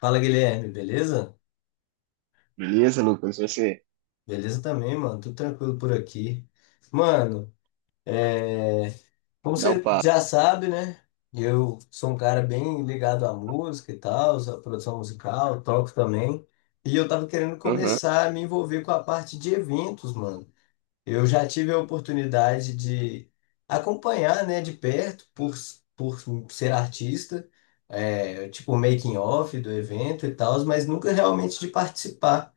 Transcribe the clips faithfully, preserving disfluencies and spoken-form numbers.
Fala, Guilherme, beleza? Beleza, Lucas? Você Beleza também, mano. Tudo tranquilo por aqui. Mano, é... como dá o você papo. já sabe, né? Eu sou um cara bem ligado à música e tal, à produção musical, toco também. E eu tava querendo Aham, começar a me envolver com a parte de eventos, mano. Eu já tive a oportunidade de acompanhar, né, de perto, por, por ser artista, é, tipo, making of do evento e tal, mas nunca realmente de participar.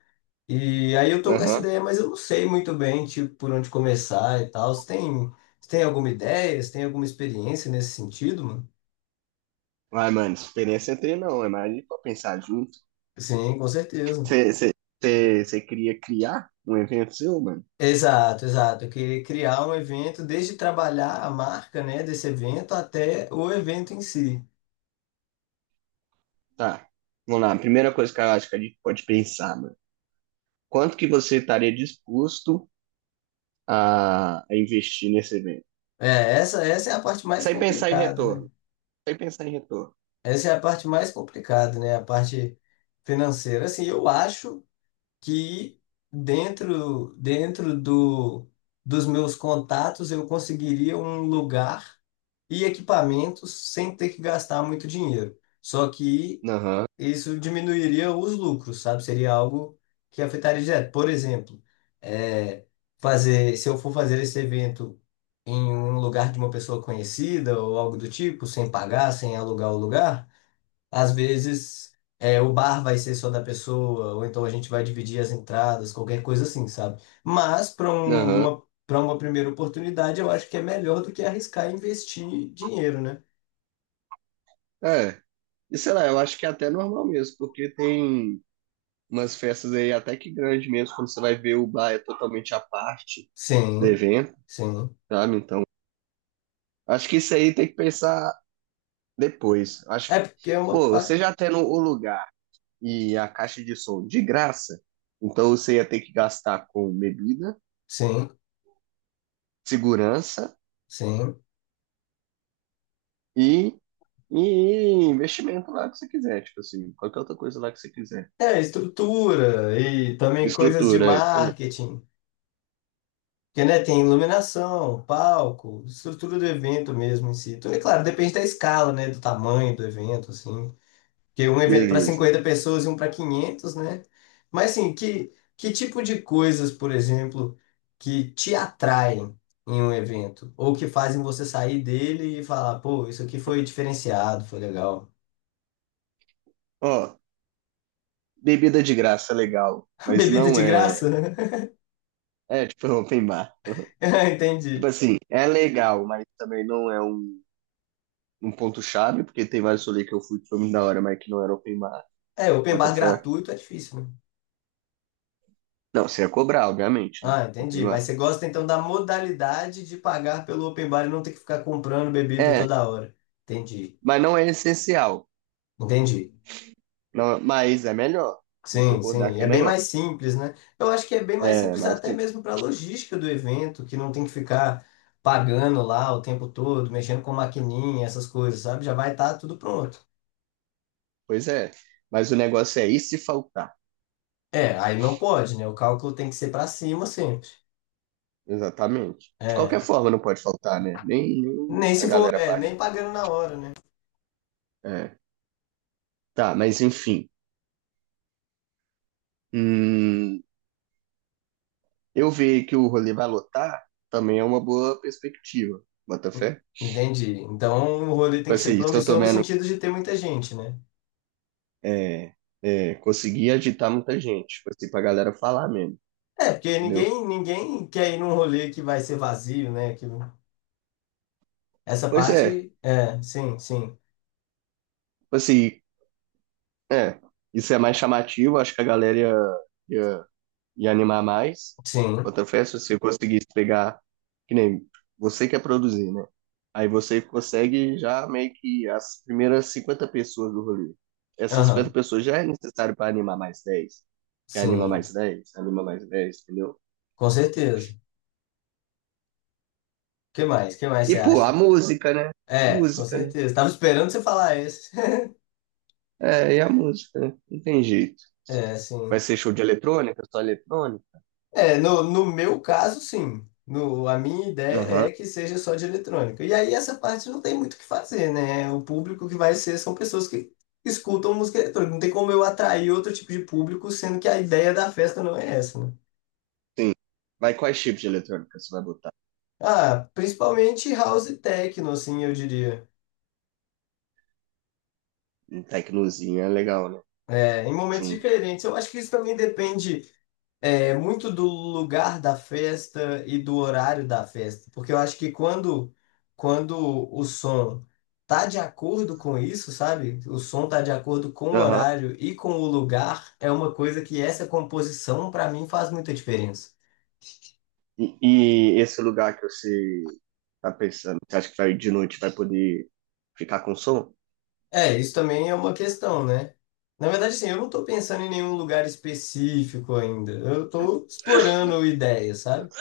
E aí eu tô com essa aham. ideia, mas eu não sei muito bem, tipo, por onde começar e tal. Você tem, você tem alguma ideia? Você tem alguma experiência nesse sentido, mano? Vai, mano, experiência é ter, não. É mais ali pra pensar junto. Sim, com certeza. Você queria criar um evento seu, mano? Exato, exato. Eu queria criar um evento, desde trabalhar a marca, né, desse evento até o evento em si. Tá. Vamos lá. A primeira coisa que eu acho que a gente pode pensar, mano. Quanto que você estaria disposto a, a investir nesse evento? É, essa, essa é a parte mais Sem pensar em complicada, né? retorno. Sem pensar em retorno. Essa é a parte mais complicada, né? A parte financeira. Assim, eu acho. Que dentro dentro do, dos meus contatos eu conseguiria um lugar e equipamentos sem ter que gastar muito dinheiro. Só que Aham, isso diminuiria os lucros, sabe? Seria algo que afetaria direto. Por exemplo, é, fazer, se eu for fazer esse evento em um lugar de uma pessoa conhecida ou algo do tipo, sem pagar, sem alugar o lugar às vezes é, o bar vai ser só da pessoa, ou então a gente vai dividir as entradas, qualquer coisa assim, sabe? Mas para aham. uma, para uma primeira oportunidade, eu acho que é melhor do que arriscar e investir dinheiro, né? É. E sei lá, eu acho que é até normal mesmo, porque tem umas festas aí até que grande mesmo, quando você vai ver o bar é totalmente à parte. Sim, Devendo, sim. sabe? Então, acho que isso aí tem que pensar depois. Acho É que, porque é uma. pô, pa- você já tendo o lugar e a caixa de som de graça, então você ia ter que gastar com bebida, Sim, segurança sim. e, e investimento lá que você quiser, tipo assim, qualquer outra coisa lá que você quiser. É, estrutura e também coisas de Estrutura, é isso mesmo. marketing. Porque, né, tem iluminação, palco, estrutura do evento mesmo em si. Então, é claro, depende da escala, né, do tamanho do evento, assim. Que um evento para Beleza. cinquenta pessoas e um para quinhentas, né? Mas assim, que, que tipo de coisas, por exemplo, que te atraem em um evento? Ou que fazem você sair dele e falar, pô, isso aqui foi diferenciado, foi legal. Ó, bebida de graça é legal, mas Bebida não de é. graça, né? É, tipo, open bar. Ah, Tipo Entendi. assim, é legal, mas também não é um num ponto-chave, porque tem vários rolês que eu fui que foi muito da hora, mas que não era open bar. É, open Bota bar fé. gratuito é difícil, né? Não, você ia cobrar, obviamente, né? Ah, Open entendi. Mas bar. você gosta então da modalidade de pagar pelo open bar e não ter que ficar comprando bebida É, toda hora. Entendi. mas não é essencial. Entendi. Não, mas é melhor. Vou Sim, concordar sim, que é é bem melhor. mais simples, né? Eu acho que é bem mais É, simples mas até sim, mesmo para a logística do evento, que não tem que ficar pagando lá o tempo todo, mexendo com maquininha, essas coisas, sabe? Já vai estar tudo pronto. pois é. Mas o negócio é, e se faltar? É, aí não pode, né? O cálculo tem que ser para cima sempre. Exatamente. De É, qualquer forma, não pode faltar, né? Nem, nem nem a se for, galera é, paga. nem pagando na hora, né? É. Tá, mas enfim. Hum, eu ver que o rolê vai lotar também é uma boa perspectiva. Bota fé? Entendi. Então o rolê tem Tipo que ser assim, se eu tô promissor no vendo sentido de ter muita gente, né? é, é, conseguir agitar muita gente, tipo assim, pra galera falar mesmo, É, porque entendeu? ninguém, ninguém quer ir num rolê que vai ser vazio, né? Que... Essa Pois é, parte, é, sim, sim, tipo assim, é, isso é mais chamativo, acho que a galera ia, ia, ia animar mais. sim. Outra festa, se eu conseguisse pegar, que nem você quer produzir, né? Aí você consegue já meio que as primeiras cinquenta pessoas do rolê. Essas cinquenta Aham, pessoas já é necessário para animar mais dez, que anima sim, mais dez, anima mais dez, entendeu? com certeza. Que mais? Que mais E, você pô, a acha? música, né? É, com Música, né? certeza. Tava esperando você falar esse. É, e a música, né? Não tem jeito. É, Vai sim. ser show de eletrônica, só eletrônica? É, no, no meu caso, sim. No, a minha ideia Aham, é que seja só de eletrônica. E aí essa parte não tem muito o que fazer, né? O público que vai ser são pessoas que escutam música eletrônica. Não tem como eu atrair outro tipo de público, sendo que a ideia da festa não é essa, né? sim. Mas quais tipos de eletrônica você vai botar? Ah, principalmente house e techno, assim, eu diria. Um tecnozinho é legal, né? É, em momentos Junto. diferentes. Eu acho que isso também depende. É muito do lugar da festa e do horário da festa, porque eu acho que quando quando o som tá de acordo com isso, sabe? O som tá de acordo com o Aham. horário e com o lugar, é uma coisa que essa composição para mim faz muita diferença. E, e esse lugar que você tá pensando, você acha que vai de noite vai poder ficar com som? É, isso também é uma questão, né? Na verdade, assim, eu não tô pensando em nenhum lugar específico ainda. Eu tô explorando ideias, sabe?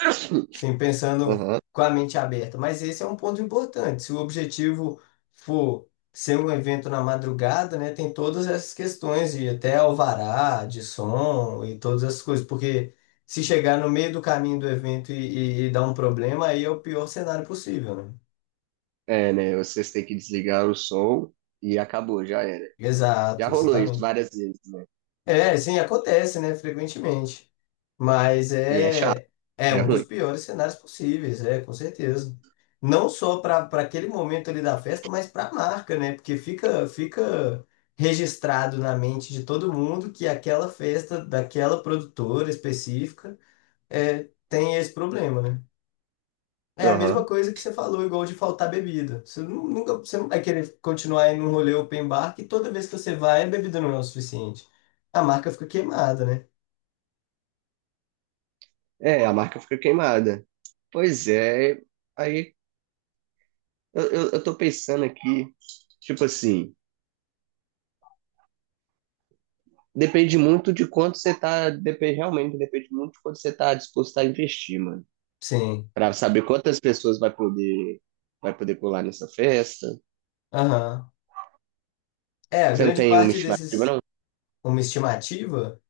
Sim, pensando Aham. com a mente aberta. Mas esse é um ponto importante. Se o objetivo for ser um evento na madrugada, né, tem todas essas questões de até alvará, de som e todas essas coisas. Porque se chegar no meio do caminho do evento e, e, e dar um problema, aí é o pior cenário possível, né? É, né? Vocês têm que desligar o som e acabou, já era. Já Exato, rolou isso exatamente. várias vezes, né? É, sim, acontece, né, frequentemente. Mas E é chato, é, é é um dos ruim. piores cenários possíveis, é, com certeza. Não só para para aquele momento ali da festa, mas para a marca, né? Porque fica fica registrado na mente de todo mundo que aquela festa daquela produtora específica é, tem esse problema, né? É a mesma Aham. coisa que você falou, igual de faltar bebida. Você nu- nunca, você não vai querer continuar em um rolê open bar que toda vez que você vai, a bebida não é o suficiente. A marca fica queimada, né? É, a marca fica queimada. Pois é, aí Eu, eu, eu tô pensando aqui, tipo assim, depende muito de quanto você tá, depende, realmente depende muito de quanto você tá disposto a investir, mano. Sim. Pra saber quantas pessoas vai poder, vai poder pular nessa festa. Aham. É, a Você não grande tem uma parte estimativa, desses, não? uma estimativa?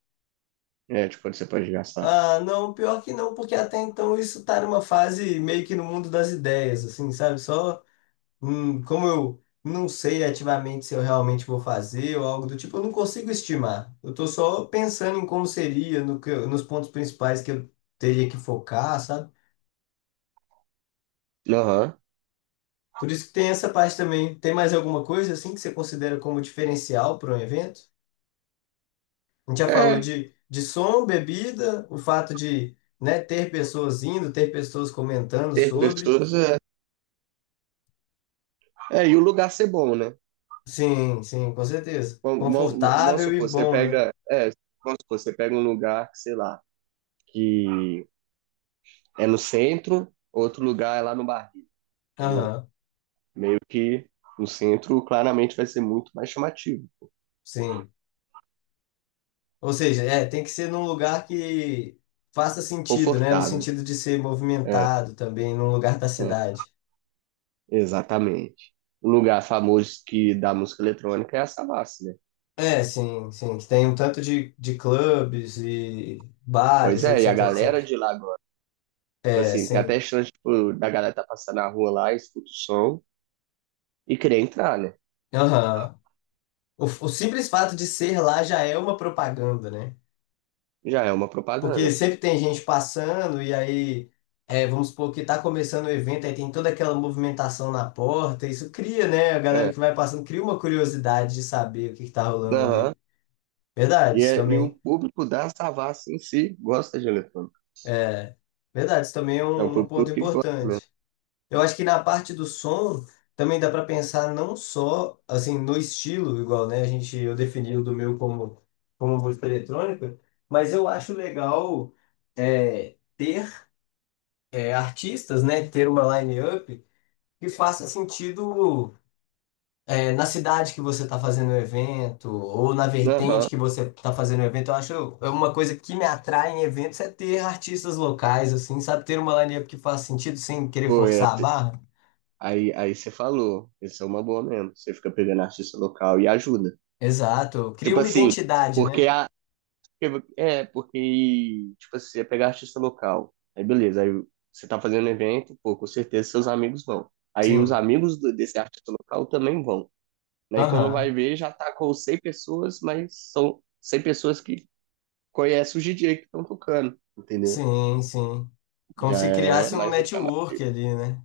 É, tipo, quanto você pode gastar. Ah, não, pior que não, porque até então isso tá numa fase meio que no mundo das ideias, assim, sabe? Só, hum, como eu não sei ativamente se eu realmente vou fazer ou algo do tipo, eu não consigo estimar. Eu tô só pensando em como seria, no que, eu- nos pontos principais que eu teria que focar, sabe? Aham. Por isso que tem essa parte também. Tem mais alguma coisa, assim, que você considera como diferencial para um evento? A gente já falou É, de, de som, bebida, o fato de, né, ter pessoas indo, ter pessoas comentando ter sobre. pessoas é. É, e o lugar ser bom, né? Sim, sim, com certeza. Vamos, vamos, vamos Confortável e supor, você bom, né? pega. É, vamos supor, você pega um lugar, sei lá, que é no centro, outro lugar é lá no barril, entendeu? Aham, Meio que o centro claramente vai ser muito mais chamativo, sim. Ou seja, é, tem que ser num lugar que faça sentido, né? No confortável, sentido de ser movimentado também, num lugar da né? cidade. Exatamente. O lugar famoso que da música eletrônica é a Savassi, né? É, sim, sim. Que tem um tanto de, de clubes e Pois bares, é, etc, e a et cetera. galera de lá agora, tipo É, assim, tem até sim. chance, tipo, da galera tá passando na rua lá, escuta o som e querer entrar, né? Aham. O, o simples fato de ser lá já é uma propaganda, né? Já é uma Porque propaganda, pô. sempre tem gente passando, e aí, é, vamos supor que está começando o evento, aí tem toda aquela movimentação na porta, isso cria, né? A É. galera que vai passando cria uma curiosidade de saber o que está rolando Aham. ali. Verdade, E, isso é- e o também público da Savassi em si gosta de eletrônica. é, verdade, isso também é É um um, um ponto público que gosta mesmo. importante. Eu acho que na parte do som também dá para pensar não só assim no estilo, igual, né? A gente eu defini o do meu como como música eletrônica, mas eu acho legal é, ter é, artistas, né, ter uma line-up que faça sentido é, na cidade que você está fazendo o evento ou na vertente Aham. que você está fazendo o evento. Eu acho é uma coisa que me atrai em eventos é ter artistas locais, assim, sabe? Ter uma line-up que faça sentido sem querer Pô, é forçar a barra. aí, aí você falou, isso é uma boa mesmo. Você fica pegando artista local e ajuda. Exato. Cria Tipo uma assim, identidade, porque né? a. É, porque, tipo assim, você pegar artista local. Aí beleza, aí você tá fazendo evento, pô, com certeza seus amigos vão. Aí os Sim. amigos do- desse artista local também vão. Aí quando vai Aham. ver, já tá com cem pessoas, mas são cem pessoas que conhecem os D J que estão tocando, entendeu? Sim, sim. Como Já se é criasse um mais um chamado. network ali, né?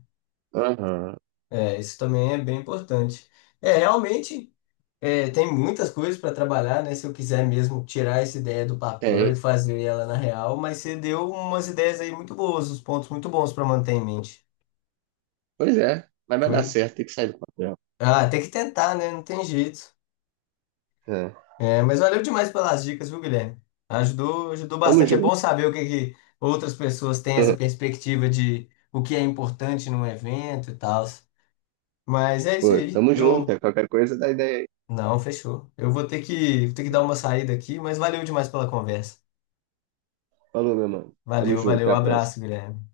Aham, É, isso também é bem importante. É, realmente. É, tem muitas coisas para trabalhar, né? Se eu quiser mesmo tirar essa ideia do papel tem. e fazer ela na real, mas você deu umas ideias aí muito boas, uns pontos muito bons para manter em mente. Pois é, mas vai dar Foi. certo, tem que sair do papel. Ah, tem que tentar, né? Não tem jeito. É. É, mas valeu demais pelas dicas, viu, Guilherme? Ajudou, ajudou Tamo bastante. É junto. bom saber o que, que outras pessoas têm essa perspectiva de o que é importante num evento e tal. Mas é isso Pô, aí. tamo junto, Eu. é. Qualquer coisa dá ideia aí. Não, fechou. Eu vou ter que, vou ter que, dar uma saída aqui, mas valeu demais pela conversa. Falou, meu mano. Tamo Valeu, junto, até valeu, a próxima. abraço, Guilherme.